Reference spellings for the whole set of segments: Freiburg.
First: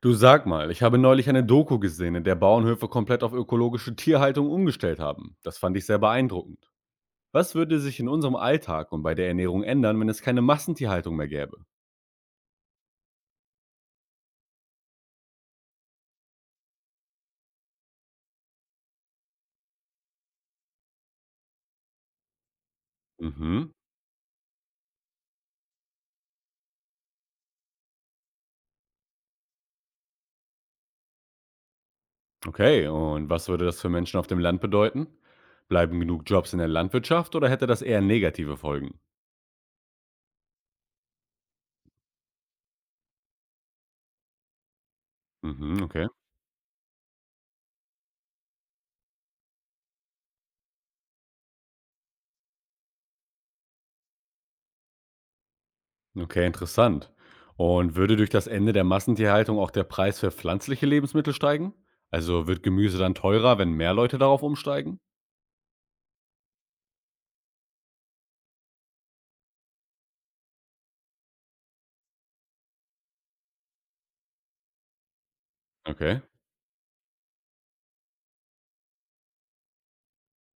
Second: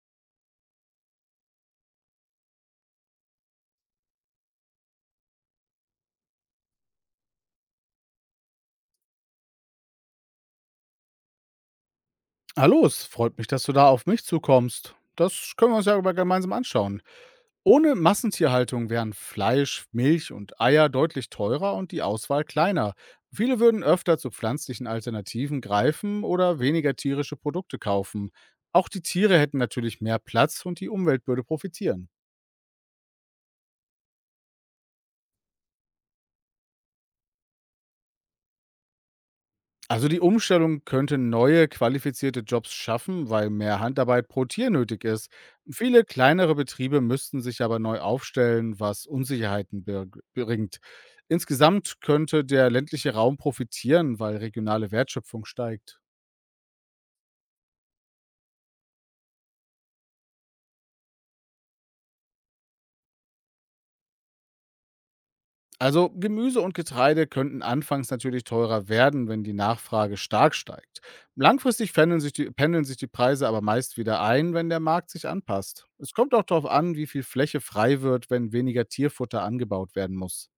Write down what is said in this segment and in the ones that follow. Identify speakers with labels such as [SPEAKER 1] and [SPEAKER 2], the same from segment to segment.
[SPEAKER 1] Du sag mal, ich habe neulich eine Doku gesehen, in der Bauernhöfe komplett auf ökologische Tierhaltung umgestellt haben. Das fand ich sehr beeindruckend. Was würde sich in unserem Alltag und bei der Ernährung ändern, wenn es keine Massentierhaltung mehr gäbe?
[SPEAKER 2] Hallo, es freut mich, dass du da auf mich zukommst. Das können wir uns ja mal gemeinsam anschauen. Ohne Massentierhaltung wären Fleisch, Milch und Eier deutlich teurer und die Auswahl kleiner. Viele
[SPEAKER 1] Mhm.
[SPEAKER 2] würden öfter zu pflanzlichen Alternativen greifen oder weniger tierische Produkte kaufen. Auch die Tiere hätten natürlich mehr Platz und die Umwelt würde profitieren.
[SPEAKER 1] Okay, und was würde das für Menschen auf dem Land bedeuten? Bleiben genug Jobs in der Landwirtschaft oder hätte das eher negative Folgen?
[SPEAKER 2] Also die Umstellung könnte neue qualifizierte Jobs schaffen, weil mehr Handarbeit pro Tier nötig ist.
[SPEAKER 1] Mhm,
[SPEAKER 2] Viele
[SPEAKER 1] okay.
[SPEAKER 2] kleinere Betriebe müssten sich aber neu aufstellen, was Unsicherheiten bringt. Insgesamt könnte der ländliche Raum profitieren, weil regionale Wertschöpfung steigt.
[SPEAKER 1] Okay, interessant. Und würde durch das Ende der Massentierhaltung auch der Preis für pflanzliche Lebensmittel steigen? Also wird Gemüse dann teurer, wenn mehr Leute darauf umsteigen?
[SPEAKER 2] Also Gemüse und Getreide könnten anfangs natürlich teurer werden, wenn die Nachfrage stark steigt. Langfristig pendeln sich die Preise aber meist wieder ein, wenn der Markt sich anpasst. Es
[SPEAKER 1] Okay.
[SPEAKER 2] kommt auch darauf an, wie viel Fläche frei wird, wenn weniger Tierfutter angebaut werden muss.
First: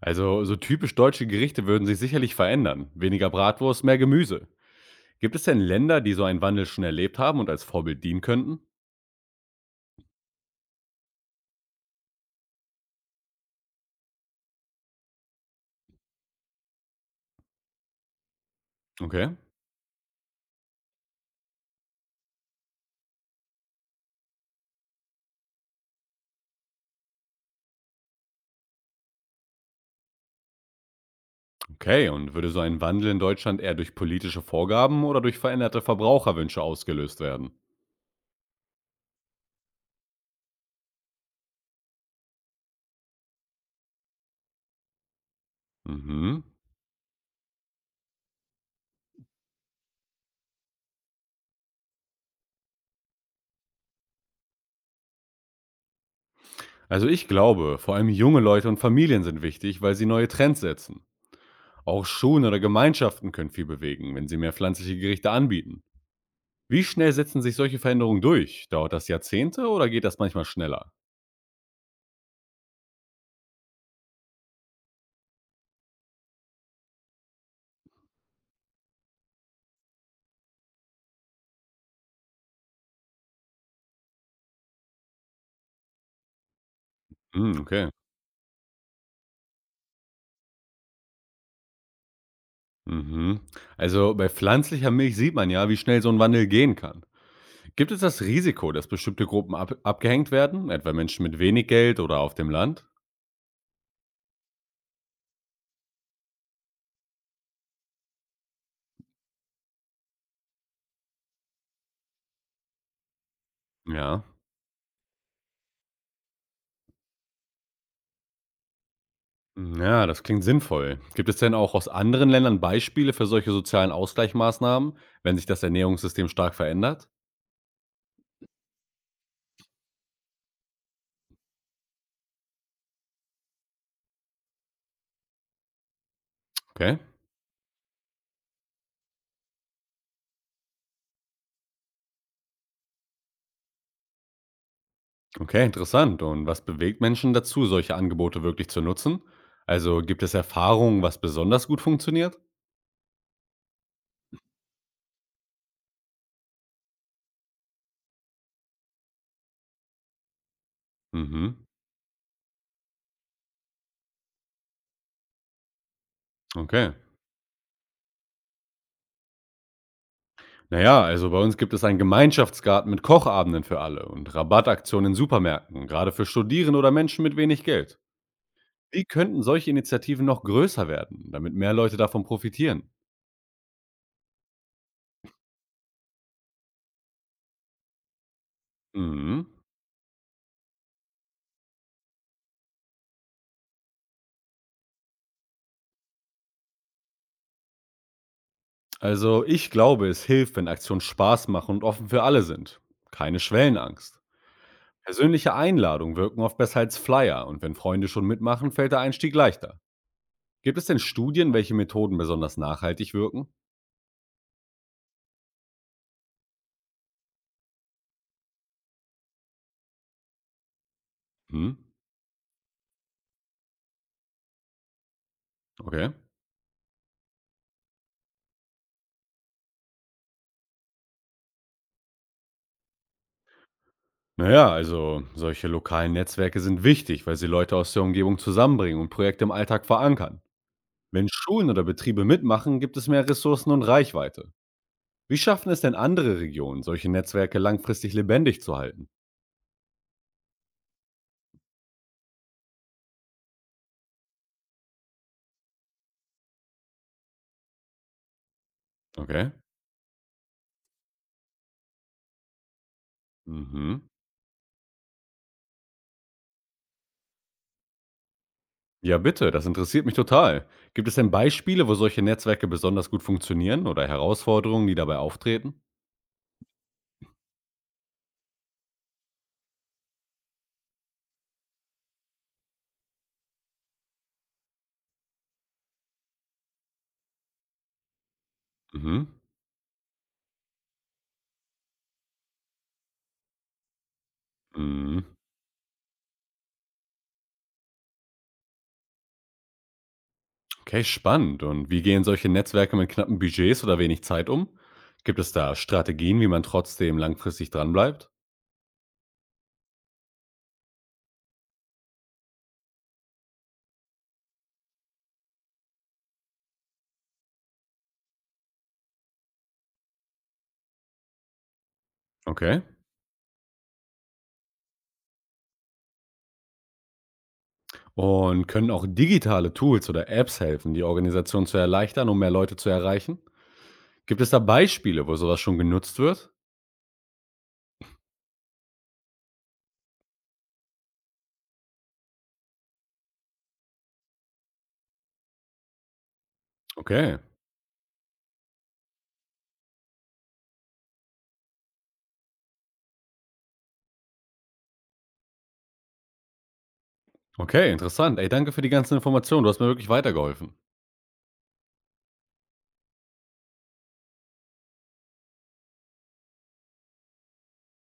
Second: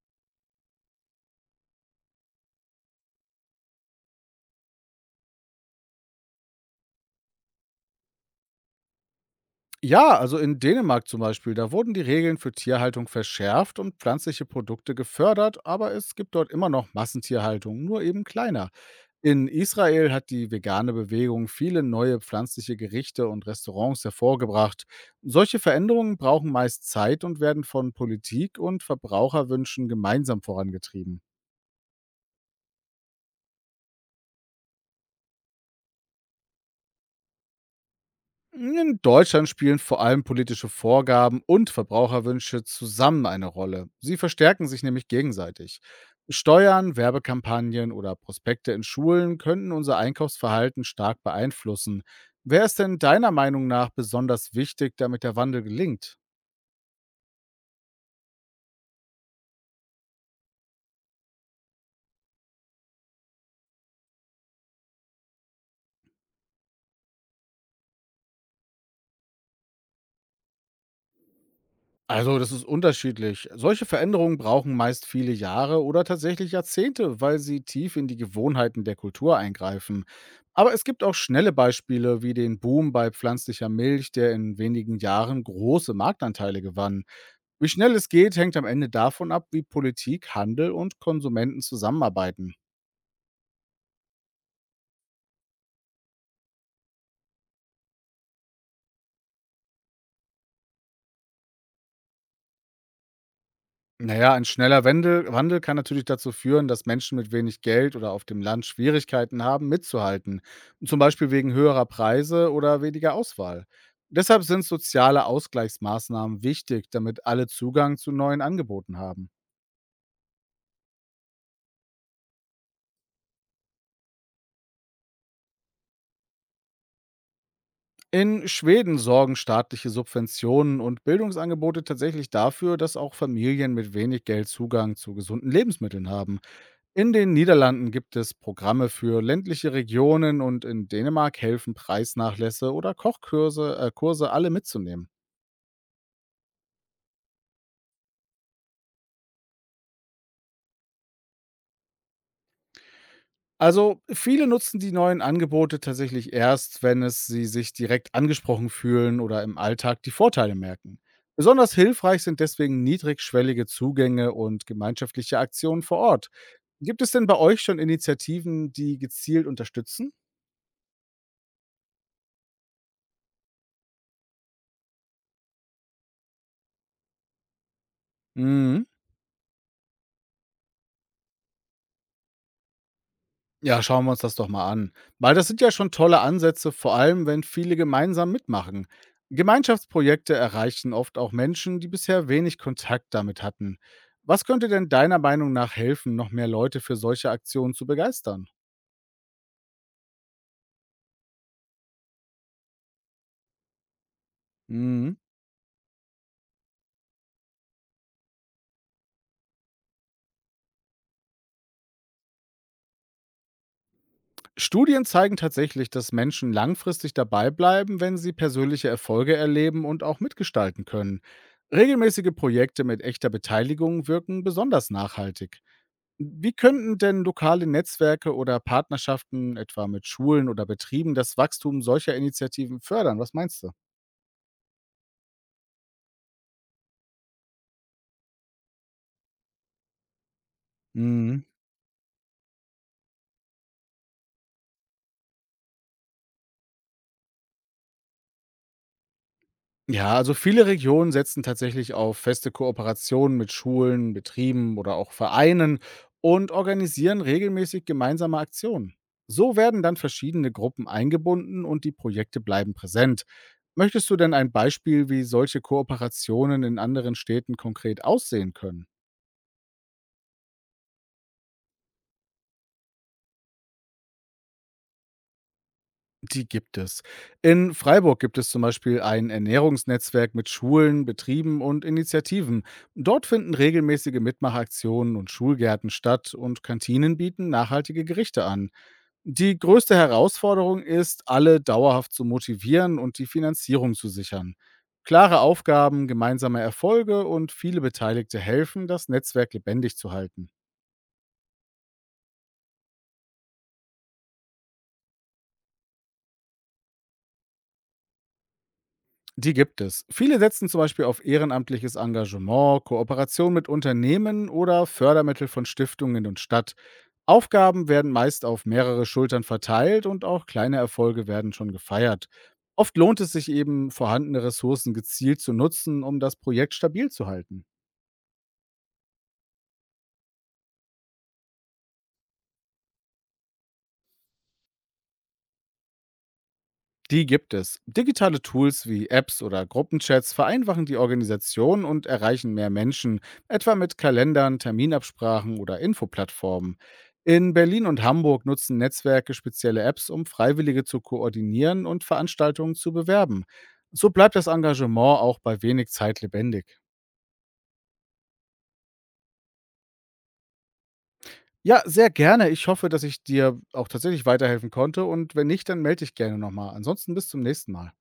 [SPEAKER 1] Also, so typisch deutsche Gerichte würden sich sicherlich verändern. Weniger Bratwurst, mehr Gemüse. Gibt es denn Länder, die so einen Wandel schon erlebt haben und als Vorbild dienen könnten?
[SPEAKER 2] Ja, also in Dänemark zum Beispiel, da wurden die Regeln für Tierhaltung verschärft und pflanzliche Produkte gefördert, aber es gibt dort immer noch Massentierhaltung, nur eben kleiner.
[SPEAKER 1] Okay.
[SPEAKER 2] In Israel hat die vegane Bewegung viele neue pflanzliche Gerichte und Restaurants hervorgebracht. Solche Veränderungen brauchen meist Zeit und werden von Politik und Verbraucherwünschen gemeinsam vorangetrieben.
[SPEAKER 1] Okay, und würde so ein Wandel in Deutschland eher durch politische Vorgaben oder durch veränderte Verbraucherwünsche ausgelöst werden?
[SPEAKER 2] In Deutschland spielen vor allem politische Vorgaben und Verbraucherwünsche zusammen eine Rolle. Sie verstärken sich nämlich gegenseitig.
[SPEAKER 1] Mhm.
[SPEAKER 2] Steuern, Werbekampagnen oder Prospekte in Schulen könnten unser Einkaufsverhalten stark beeinflussen. Wer ist denn deiner Meinung nach besonders wichtig, damit der Wandel gelingt?
[SPEAKER 1] Also ich glaube, vor allem junge Leute und Familien sind wichtig, weil sie neue Trends setzen. Auch Schulen oder Gemeinschaften können viel bewegen, wenn sie mehr pflanzliche Gerichte anbieten. Wie schnell setzen sich solche Veränderungen durch? Dauert das Jahrzehnte oder geht das manchmal schneller?
[SPEAKER 2] Also, das ist unterschiedlich. Solche Veränderungen brauchen meist viele Jahre oder tatsächlich Jahrzehnte, weil sie tief in die Gewohnheiten der Kultur eingreifen. Aber es gibt auch schnelle Beispiele wie den Boom bei pflanzlicher Milch, der in wenigen Jahren große Marktanteile gewann.
[SPEAKER 1] Hm,
[SPEAKER 2] Wie
[SPEAKER 1] okay.
[SPEAKER 2] schnell es geht, hängt am Ende davon ab, wie Politik, Handel und Konsumenten zusammenarbeiten.
[SPEAKER 1] Mhm. Also bei pflanzlicher Milch sieht man ja, wie schnell so ein Wandel gehen kann. Gibt es das Risiko, dass bestimmte Gruppen ab abgehängt werden, etwa Menschen mit wenig Geld oder auf dem Land?
[SPEAKER 2] Na ja, ein schneller Wendel Wandel kann natürlich dazu führen, dass Menschen mit wenig Geld oder auf dem Land Schwierigkeiten haben, mitzuhalten, zum Beispiel wegen höherer Preise oder weniger Auswahl.
[SPEAKER 1] Ja.
[SPEAKER 2] Deshalb sind soziale Ausgleichsmaßnahmen wichtig, damit alle Zugang zu neuen Angeboten haben.
[SPEAKER 1] Ja, das klingt sinnvoll. Gibt es denn auch aus anderen Ländern Beispiele für solche sozialen Ausgleichsmaßnahmen, wenn sich das Ernährungssystem stark verändert?
[SPEAKER 2] In Schweden sorgen staatliche Subventionen und Bildungsangebote tatsächlich dafür, dass auch Familien mit wenig Geld Zugang zu gesunden Lebensmitteln haben.
[SPEAKER 1] Okay.
[SPEAKER 2] In den Niederlanden gibt es Programme für ländliche Regionen und in Dänemark helfen Preisnachlässe oder Kurse alle mitzunehmen.
[SPEAKER 1] Okay, interessant. Und was bewegt Menschen dazu, solche Angebote wirklich zu nutzen? Also gibt es Erfahrungen, was besonders gut funktioniert?
[SPEAKER 2] Also viele nutzen die neuen Angebote tatsächlich erst, wenn es sie sich direkt angesprochen fühlen oder im Alltag die Vorteile merken.
[SPEAKER 1] Mhm.
[SPEAKER 2] Besonders hilfreich sind deswegen niedrigschwellige Zugänge und gemeinschaftliche Aktionen vor Ort.
[SPEAKER 1] Okay.
[SPEAKER 2] Gibt es denn bei euch schon Initiativen, die gezielt unterstützen?
[SPEAKER 1] Na ja, also bei uns gibt es einen Gemeinschaftsgarten mit Kochabenden für alle und Rabattaktionen in Supermärkten, gerade für Studierende oder Menschen mit wenig Geld.
[SPEAKER 2] Mhm.
[SPEAKER 1] Wie könnten solche Initiativen noch größer werden, damit mehr Leute davon profitieren?
[SPEAKER 2] Ja, schauen wir uns das doch mal an. Weil das sind ja schon tolle Ansätze, vor allem wenn viele gemeinsam mitmachen.
[SPEAKER 1] Mhm.
[SPEAKER 2] Gemeinschaftsprojekte erreichen oft auch Menschen, die bisher wenig Kontakt damit hatten. Was könnte denn deiner Meinung nach helfen, noch mehr Leute für solche Aktionen zu begeistern?
[SPEAKER 1] Also ich glaube, es hilft, wenn Aktionen Spaß machen und offen für alle sind. Keine Schwellenangst.
[SPEAKER 2] Mhm.
[SPEAKER 1] Persönliche Einladungen wirken oft besser als Flyer, und wenn Freunde schon mitmachen, fällt der Einstieg leichter. Gibt es denn Studien, welche Methoden besonders nachhaltig wirken?
[SPEAKER 2] Studien zeigen tatsächlich, dass Menschen langfristig dabei bleiben, wenn sie persönliche Erfolge erleben und auch mitgestalten können.
[SPEAKER 1] Hm,
[SPEAKER 2] Regelmäßige Projekte mit echter Beteiligung wirken besonders nachhaltig.
[SPEAKER 1] okay.
[SPEAKER 2] Wie könnten denn lokale Netzwerke oder Partnerschaften, etwa mit Schulen oder Betrieben, das Wachstum solcher Initiativen fördern? Was meinst du?
[SPEAKER 1] Naja, also solche lokalen Netzwerke sind wichtig, weil sie Leute aus der Umgebung zusammenbringen und Projekte im Alltag verankern. Wenn
[SPEAKER 2] Mhm.
[SPEAKER 1] Schulen oder Betriebe mitmachen, gibt es mehr Ressourcen und Reichweite. Wie schaffen es denn andere Regionen, solche Netzwerke langfristig lebendig zu halten?
[SPEAKER 2] Ja, also viele Regionen setzen tatsächlich auf feste Kooperationen mit Schulen, Betrieben oder auch Vereinen und organisieren regelmäßig gemeinsame Aktionen.
[SPEAKER 1] Okay.
[SPEAKER 2] So werden dann verschiedene Gruppen eingebunden und die Projekte bleiben präsent.
[SPEAKER 1] Mhm.
[SPEAKER 2] Möchtest du denn ein Beispiel, wie solche Kooperationen in anderen Städten konkret aussehen können?
[SPEAKER 1] Ja, bitte, das interessiert mich total. Gibt es denn Beispiele, wo solche Netzwerke besonders gut funktionieren, oder Herausforderungen, die dabei auftreten?
[SPEAKER 2] Die gibt es. In Freiburg gibt es zum Beispiel ein Ernährungsnetzwerk mit Schulen, Betrieben und Initiativen. Dort finden regelmäßige Mitmachaktionen und Schulgärten statt und Kantinen bieten nachhaltige Gerichte an.
[SPEAKER 1] Mhm.
[SPEAKER 2] Die größte Herausforderung ist, alle dauerhaft zu motivieren und die Finanzierung zu sichern.
[SPEAKER 1] Mhm.
[SPEAKER 2] Klare Aufgaben, gemeinsame Erfolge und viele Beteiligte helfen, das Netzwerk lebendig zu halten.
[SPEAKER 1] Okay, spannend. Und wie gehen solche Netzwerke mit knappen Budgets oder wenig Zeit um? Gibt es da Strategien, wie man trotzdem langfristig dranbleibt?
[SPEAKER 2] Die gibt es. Viele setzen zum Beispiel auf ehrenamtliches Engagement, Kooperation mit Unternehmen oder Fördermittel von Stiftungen und Stadt. Aufgaben werden meist auf mehrere Schultern verteilt und auch kleine Erfolge werden schon gefeiert.
[SPEAKER 1] Okay.
[SPEAKER 2] Oft lohnt es sich eben, vorhandene Ressourcen gezielt zu nutzen, um das Projekt stabil zu halten.
[SPEAKER 1] Und können auch digitale Tools oder Apps helfen, die Organisation zu erleichtern, um mehr Leute zu erreichen? Gibt es da Beispiele, wo sowas schon genutzt wird?
[SPEAKER 2] Die gibt es. Digitale Tools wie Apps oder Gruppenchats vereinfachen die Organisation und erreichen mehr Menschen, etwa mit Kalendern, Terminabsprachen oder Infoplattformen.
[SPEAKER 1] Okay.
[SPEAKER 2] In Berlin und Hamburg nutzen Netzwerke spezielle Apps, um Freiwillige zu koordinieren und Veranstaltungen zu bewerben. So bleibt das Engagement auch bei wenig Zeit lebendig.
[SPEAKER 1] Okay, interessant. Ey, danke für die ganzen Informationen. Du hast mir wirklich weitergeholfen.
[SPEAKER 2] Ja, sehr gerne. Ich hoffe, dass ich dir auch tatsächlich weiterhelfen konnte und wenn nicht, dann melde dich gerne nochmal. Ansonsten bis zum nächsten Mal.